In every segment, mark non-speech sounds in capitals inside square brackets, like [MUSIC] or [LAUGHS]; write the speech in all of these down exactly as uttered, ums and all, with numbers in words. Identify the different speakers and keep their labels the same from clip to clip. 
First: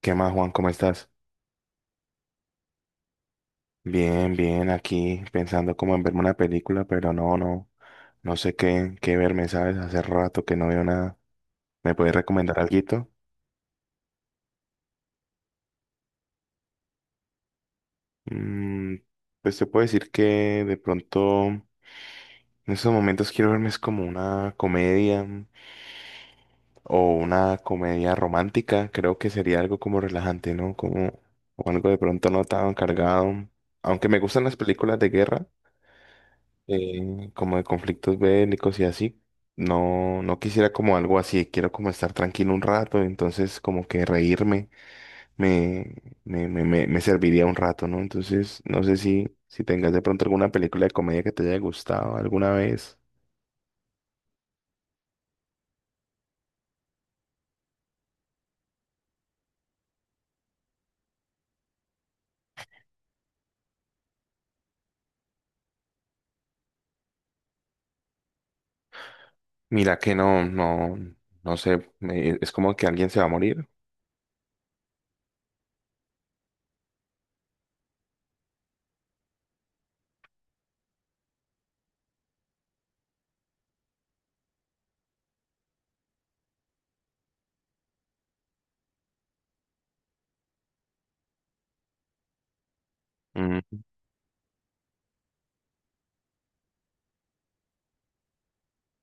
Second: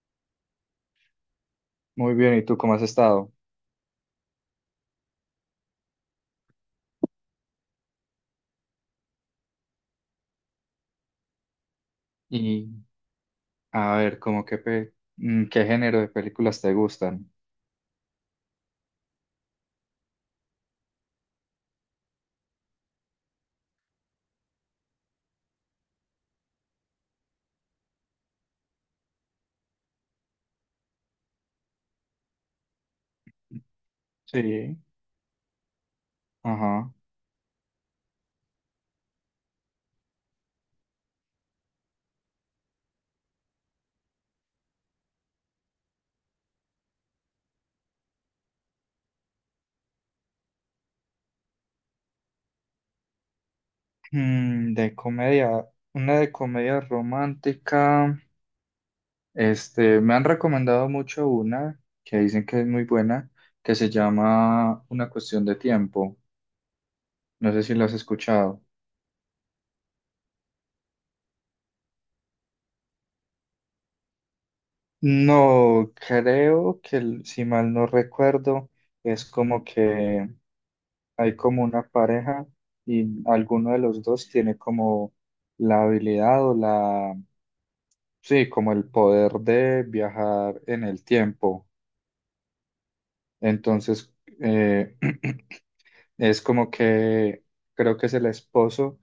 Speaker 1: ¿Qué más, Juan? ¿Cómo estás?
Speaker 2: Muy bien, ¿y tú cómo has estado?
Speaker 1: Bien, bien, aquí pensando como en verme una película, pero no, no, no sé qué, qué verme, ¿sabes? Hace rato que no veo nada. ¿Me puedes recomendar
Speaker 2: Y
Speaker 1: alguito?
Speaker 2: a ver, cómo qué, pe- mm, ¿qué género de películas te gustan?
Speaker 1: Mm, pues te puedo decir que de pronto en estos momentos quiero verme es como una comedia mm, o una comedia romántica. Creo que sería algo como relajante, ¿no? Como o algo de pronto no tan cargado. Aunque me gustan las
Speaker 2: Sí.
Speaker 1: películas de guerra.
Speaker 2: Ajá.
Speaker 1: Eh, como de conflictos bélicos y así. No, no quisiera como algo así, quiero como estar tranquilo un rato, entonces como que reírme me, me, me, me, me serviría un rato, ¿no? Entonces, no sé si, si tengas de pronto alguna película de comedia que te haya gustado alguna vez.
Speaker 2: Mm, de comedia, una de comedia romántica. Este, me han recomendado mucho una que dicen que es muy buena, que se llama Una cuestión de tiempo. No sé si la has escuchado.
Speaker 1: Mira que no, no, no sé, me- es como que alguien se va a morir.
Speaker 2: No, creo que, l- si mal no recuerdo, es como que hay como una pareja y alguno de los dos tiene como la habilidad o la, sí, como el poder de viajar en el tiempo.
Speaker 1: Mm,
Speaker 2: Entonces, eh, [CLEARS THROAT] es como que creo que es el esposo,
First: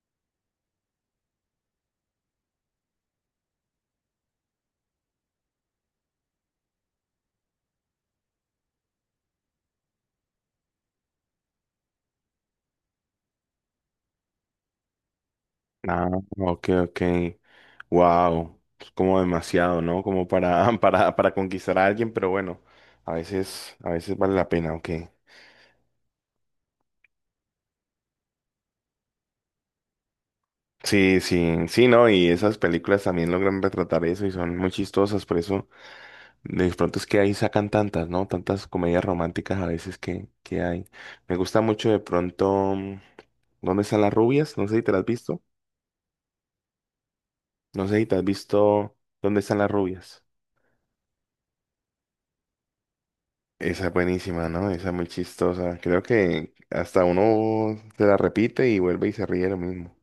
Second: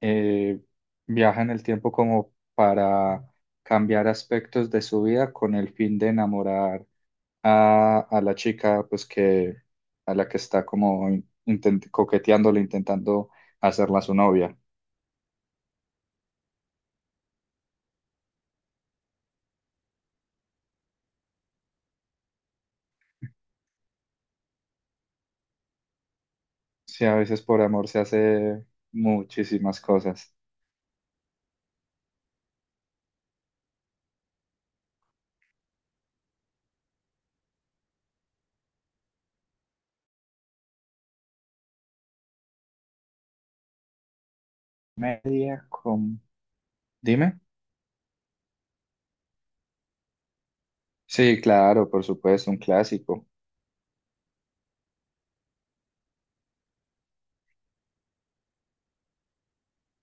Speaker 2: eh, viaja en el tiempo como para cambiar aspectos de su vida con el fin de enamorar a, a la chica, pues que a la que está como intent- coqueteándole, intentando hacerla su novia.
Speaker 1: ah, ok, ok. Wow, como demasiado, ¿no? Como para, [LAUGHS] para, para conquistar a alguien, pero bueno, a veces, a veces vale la pena, ok.
Speaker 2: Sí, a veces por amor se hace muchísimas cosas.
Speaker 1: Sí, sí, sí, ¿no? Y esas películas también logran retratar eso y son muy chistosas, por eso de pronto es que ahí sacan tantas, ¿no? Tantas comedias románticas a veces que, que hay. Me gusta mucho de pronto, mm, ¿Dónde están las rubias? No sé si te las has visto.
Speaker 2: Media con... Dime.
Speaker 1: No sé si te has visto ¿Dónde están las rubias?
Speaker 2: Sí, claro, por supuesto, un clásico.
Speaker 1: Esa es buenísima, ¿no? Esa es muy chistosa. Creo que hasta uno se la repite y vuelve y se ríe de lo mismo.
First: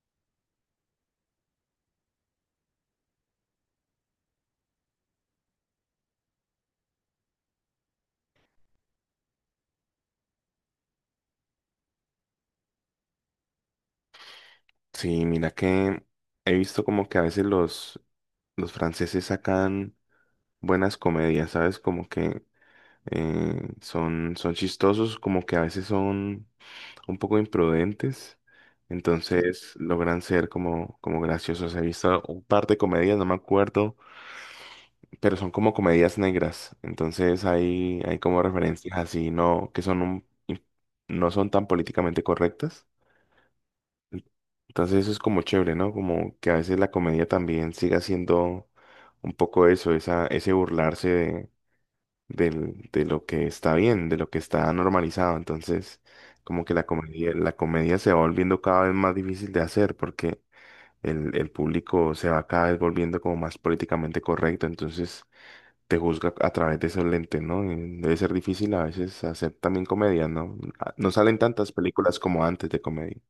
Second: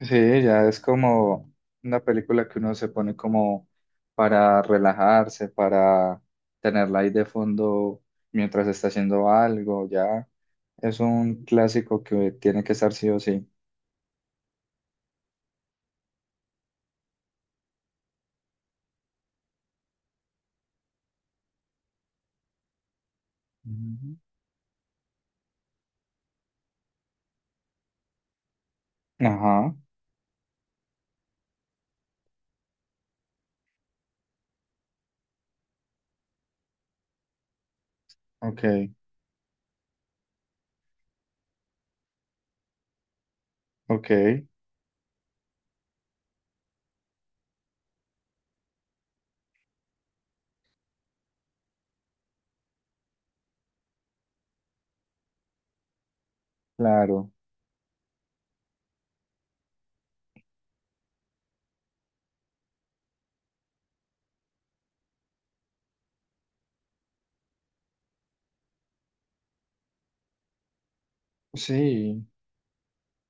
Speaker 2: Sí, ya es como una película que uno se pone como para relajarse, para tenerla ahí de fondo mientras está haciendo algo, ya es un clásico que tiene que estar sí o sí.
Speaker 1: Sí, mira que he visto como que a veces los, los franceses sacan buenas comedias, ¿sabes? Como que eh,
Speaker 2: Ujú.
Speaker 1: son, son chistosos, como que a veces son un poco imprudentes. Entonces
Speaker 2: Ajá,
Speaker 1: logran ser como, como graciosos. He visto un par de comedias, no me acuerdo. Pero son como comedias negras. Entonces hay, hay como
Speaker 2: ok,
Speaker 1: referencias así, no, que son un, in- no son tan políticamente correctas.
Speaker 2: ok,
Speaker 1: En- Entonces eso es como chévere, ¿no? Como que a veces la comedia también siga siendo un poco eso, esa, ese burlarse de, del- de lo que está bien, de lo que está normalizado. Entonces, como que la
Speaker 2: claro.
Speaker 1: comedia, la comedia se va volviendo cada vez más difícil de hacer porque el, el público se va cada vez volviendo como más políticamente correcto. Entonces, te juzga a través de esos lentes, ¿no? Y debe ser difícil a veces hacer también comedia, ¿no? Ah, no salen tantas películas
Speaker 2: Sí,
Speaker 1: como antes de comedia.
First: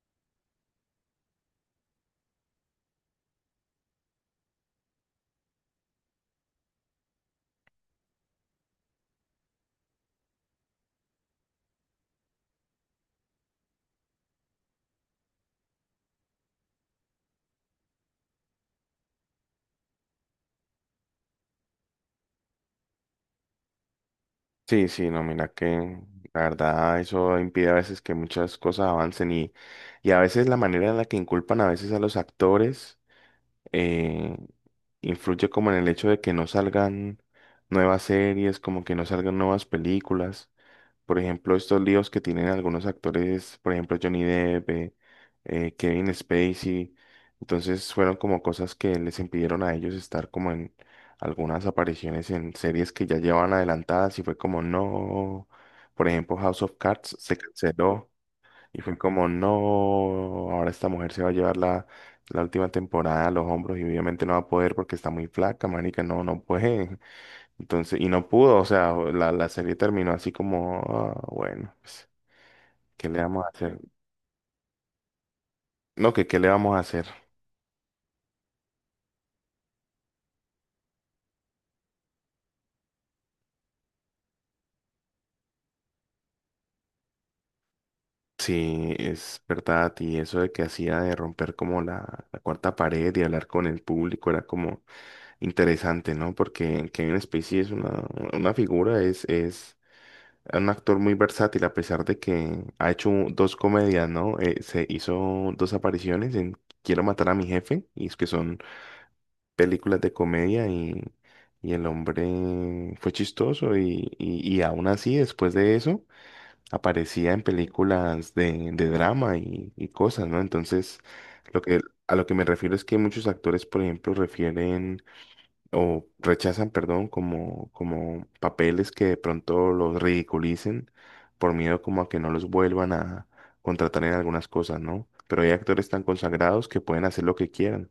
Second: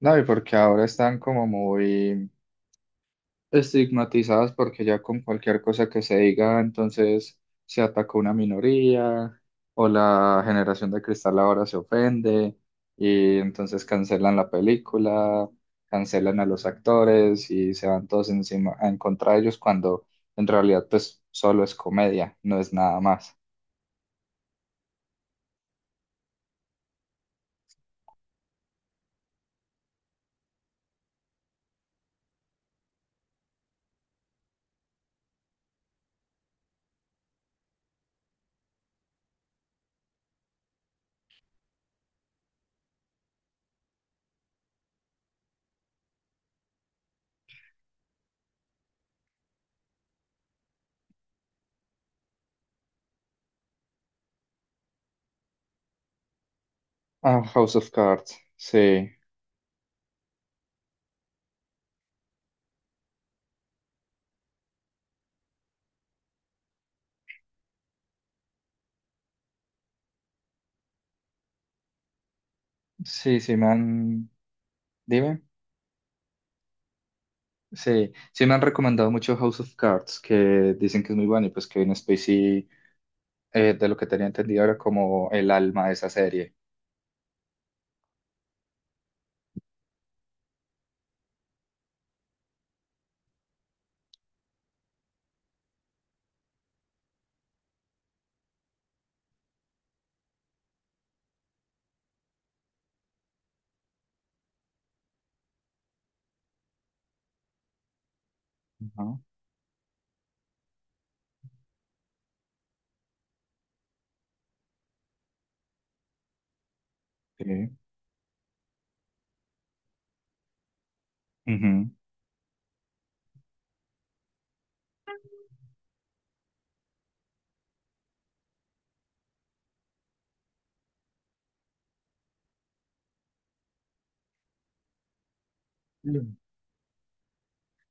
Speaker 2: no, y porque ahora están como muy... estigmatizadas porque ya con cualquier cosa que se diga, entonces se atacó una minoría o la generación de cristal ahora se ofende y entonces cancelan la película, cancelan a los actores y se van todos encima en contra de ellos cuando en realidad pues solo es comedia, no es nada más.
Speaker 1: Sí, sí, no, mira que la verdad eso impide a veces que muchas cosas avancen y, y a veces la manera en la que inculpan a veces a los actores eh, influye como en el hecho de que no salgan nuevas series, como que no salgan nuevas películas. Por ejemplo, estos líos que tienen algunos actores, por ejemplo, Johnny Depp, eh, eh, Kevin Spacey. Entonces fueron como cosas que les impidieron a ellos estar como en algunas apariciones en series que ya llevaban adelantadas y fue como no. Por ejemplo, House of Cards se
Speaker 2: Ah, House of
Speaker 1: canceló
Speaker 2: Cards,
Speaker 1: y fue
Speaker 2: sí,
Speaker 1: como no. Ahora esta mujer se va a llevar la, la última temporada a los hombros y obviamente no va a poder porque está muy flaca, marica, no, no puede. Entonces, y no pudo, o sea, la, la serie terminó así como, ah, bueno, pues, ¿qué le
Speaker 2: sí,
Speaker 1: vamos a
Speaker 2: sí me
Speaker 1: hacer?
Speaker 2: han, dime.
Speaker 1: No, que qué le vamos a hacer.
Speaker 2: Sí, sí me han recomendado mucho House of Cards, que dicen que es muy bueno y pues Kevin Spacey, eh, de lo que tenía entendido era como el alma de esa serie.
Speaker 1: Sí, es verdad, y eso de que hacía de romper como la, la cuarta pared y hablar con el público era como interesante, ¿no? Porque Kevin Spacey es una, una figura, es, es un actor muy versátil, a pesar de que ha hecho dos comedias, ¿no? Eh, se hizo dos apariciones en Quiero matar a mi jefe, y es que son
Speaker 2: Ajá,
Speaker 1: películas de comedia y, y el hombre fue chistoso y, y, y aún así después de eso aparecía en
Speaker 2: sí.
Speaker 1: películas de, de drama y, y cosas, ¿no? Entonces, lo que,
Speaker 2: Ujú.
Speaker 1: a lo que me refiero es que muchos actores, por ejemplo, refieren o rechazan, perdón, como, como papeles que de pronto los ridiculicen por miedo como a que no los vuelvan a contratar en algunas cosas, ¿no? Pero hay actores tan
Speaker 2: Mm.
Speaker 1: consagrados que pueden hacer lo que quieran.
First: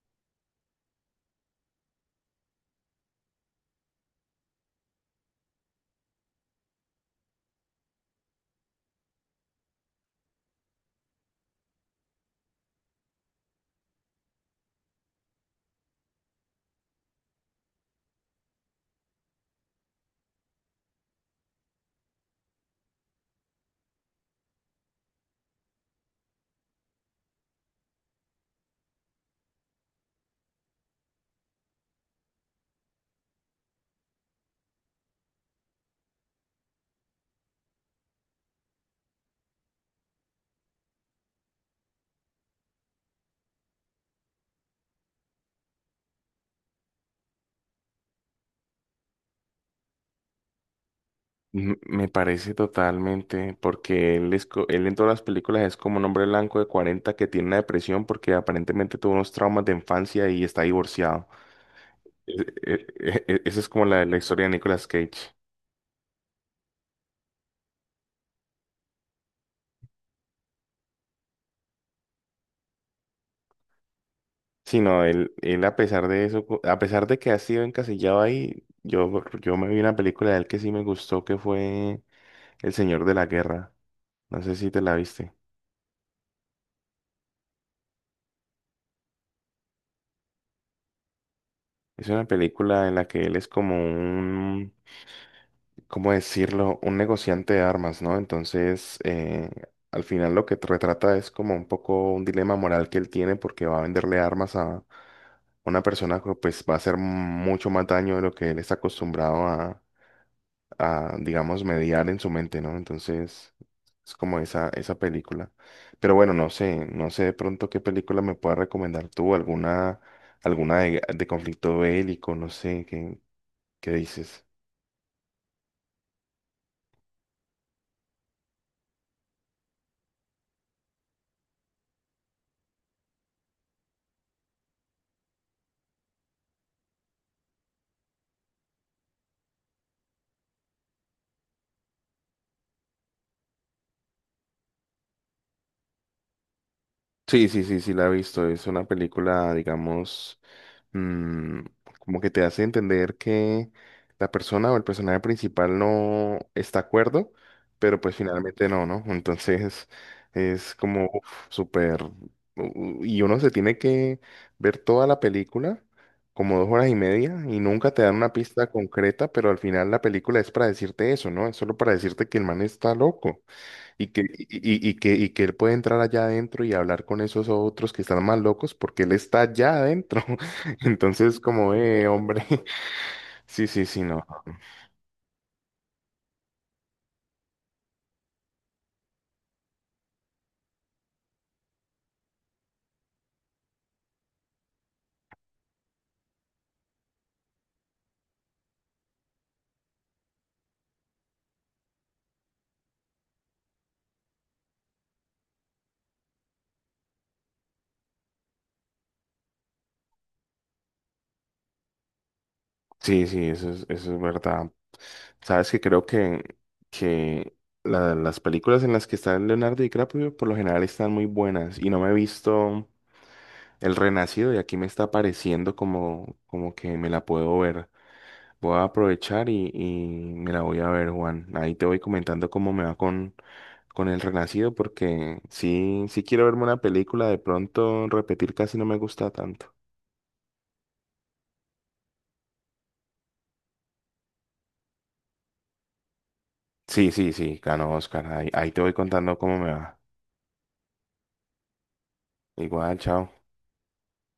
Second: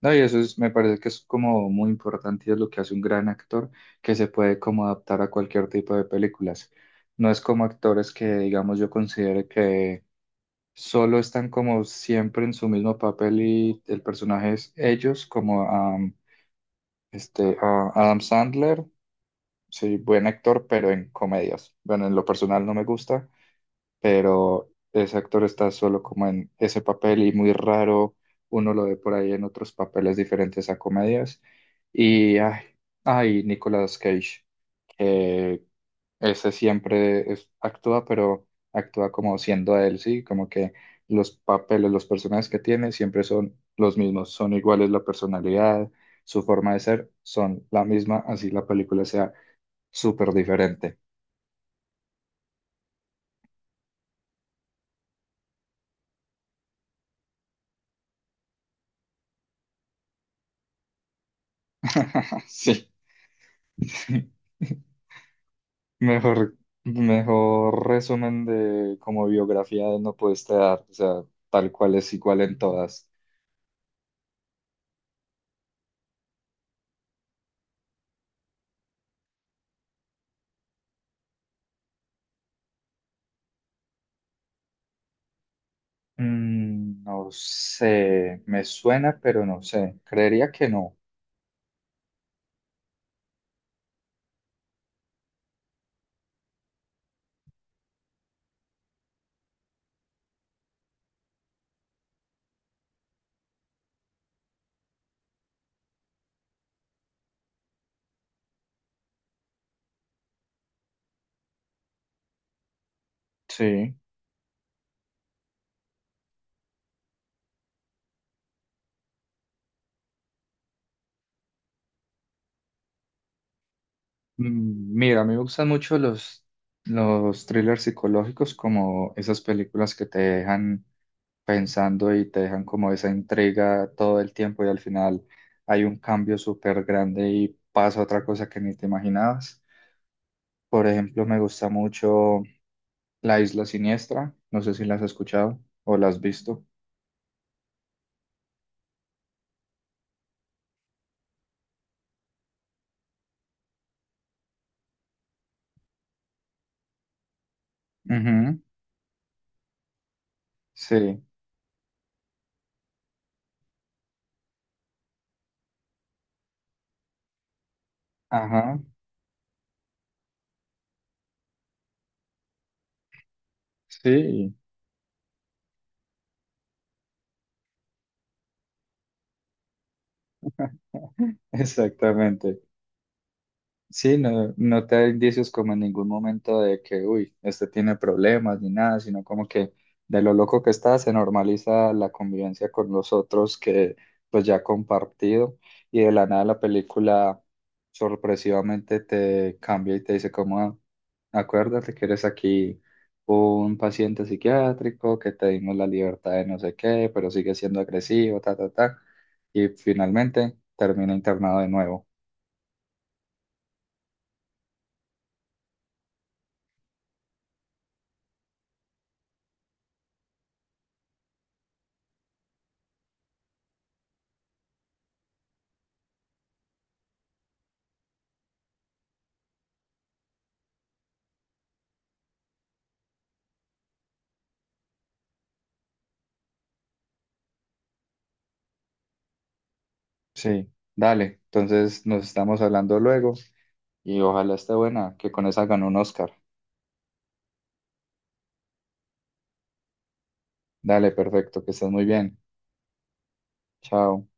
Speaker 2: No, y eso es, me parece que es como muy importante y es lo que hace un gran actor, que se puede como adaptar a cualquier tipo de películas. No es como actores que, digamos, yo considere que solo están como siempre en su mismo papel y el personaje es ellos, como am, este, a Adam Sandler, sí, buen actor, pero en comedias. Bueno, en lo personal no me gusta, pero ese actor está solo como en ese papel y muy raro uno lo ve por ahí en otros papeles diferentes a comedias. Y ay, ay, Nicolas Cage, que ese siempre es- actúa, pero actúa como siendo él, ¿sí? Como que los papeles, los personajes que tiene siempre son los mismos, son iguales la personalidad, su forma de ser, son la misma, así la película sea súper diferente.
Speaker 1: M- Me parece totalmente, porque él, es, co- él en todas las películas es como un hombre blanco de cuarenta que tiene una depresión porque aparentemente tuvo unos traumas de infancia y está divorciado. E-
Speaker 2: [LAUGHS]
Speaker 1: e-
Speaker 2: Sí.
Speaker 1: e- e- Esa es como la, la historia de Nicolas
Speaker 2: [LAUGHS]
Speaker 1: Cage.
Speaker 2: Mejor, mejor resumen de como biografía de no pudiste dar, o sea, tal cual es igual en todas.
Speaker 1: Sí, no, él, él a pesar de eso, co- a pesar de que ha sido encasillado ahí, yo, yo me vi una película de él que sí me gustó, que fue El Señor de la Guerra. No sé si te la viste.
Speaker 2: Mm, no sé, me suena, pero no sé. Creería que no.
Speaker 1: Es una película en la que él es como ¿cómo decirlo? Un negociante de armas, ¿no? Entonces, eh, al final lo que t- retrata es como un poco un dilema moral que él tiene porque va a venderle armas a una persona que pues va a hacer mucho más daño de lo que él está acostumbrado a, a, digamos, mediar en su mente, ¿no? Entonces,
Speaker 2: Sí.
Speaker 1: es como esa, esa película. Pero bueno, no sé, no sé de pronto qué película me puedas recomendar tú, alguna, alguna de, de conflicto bélico, no sé, ¿qué, qué dices?
Speaker 2: Mm, Mira, a mí me gustan mucho los, los thrillers psicológicos, como esas películas que te dejan pensando y te dejan como esa intriga todo el tiempo y al final hay un cambio súper grande y pasa otra cosa que ni te imaginabas. Por ejemplo, me gusta mucho La Isla Siniestra. No sé si la has escuchado o la has visto.
Speaker 1: Sí, sí, sí, sí, la he visto. Es una película, digamos, mm, como que te hace entender que la persona o el personaje principal no está de acuerdo, pero pues
Speaker 2: Ujú,
Speaker 1: finalmente no, ¿no? Entonces [LAUGHS] es como
Speaker 2: sí,
Speaker 1: uf, súper... u- Y uno se tiene que ver toda la película, como dos horas y media, y nunca te dan una pista
Speaker 2: ajá,
Speaker 1: concreta, pero al final la película es para decirte eso, ¿no? Es solo para decirte que el man está loco. Y que,
Speaker 2: sí,
Speaker 1: y, y- y que, y que él puede entrar allá adentro y hablar con esos otros que están más locos porque él está allá adentro. [LAUGHS] Entonces,
Speaker 2: [LAUGHS]
Speaker 1: como, eh, hombre,
Speaker 2: exactamente.
Speaker 1: [LAUGHS] sí, sí, sí,
Speaker 2: Sí,
Speaker 1: no.
Speaker 2: no, no te da indicios como en ningún momento de que, uy, este tiene problemas ni nada, sino como que de lo loco que está se normaliza la convivencia con los otros que pues ya ha compartido y de la nada la película sorpresivamente te cambia y te dice como, "Ah, acuérdate que eres aquí un paciente psiquiátrico, que te dimos la libertad de no sé qué, pero sigue siendo agresivo, ta, ta, ta," y finalmente termina internado de nuevo.
Speaker 1: Sí, sí, eso es, eso es verdad. Sabes que creo que, que la- las películas en las que está Leonardo DiCaprio por lo general están muy buenas y no me he visto El Renacido y aquí me está pareciendo como, como que me la puedo ver. Voy a aprovechar y, y me la voy a ver, Juan. Ahí te voy comentando cómo me va con, con El Renacido, porque sí, sí quiero verme una película, de pronto repetir casi no me gusta tanto.
Speaker 2: Sí, dale. Entonces nos estamos hablando luego y ojalá esté buena, que con esa ganó un Oscar.
Speaker 1: Sí, sí, sí, ganó Oscar. Ahí, ahí te voy contando cómo me va.
Speaker 2: Dale, perfecto, que estés muy bien.
Speaker 1: Igual, chao.
Speaker 2: Chao.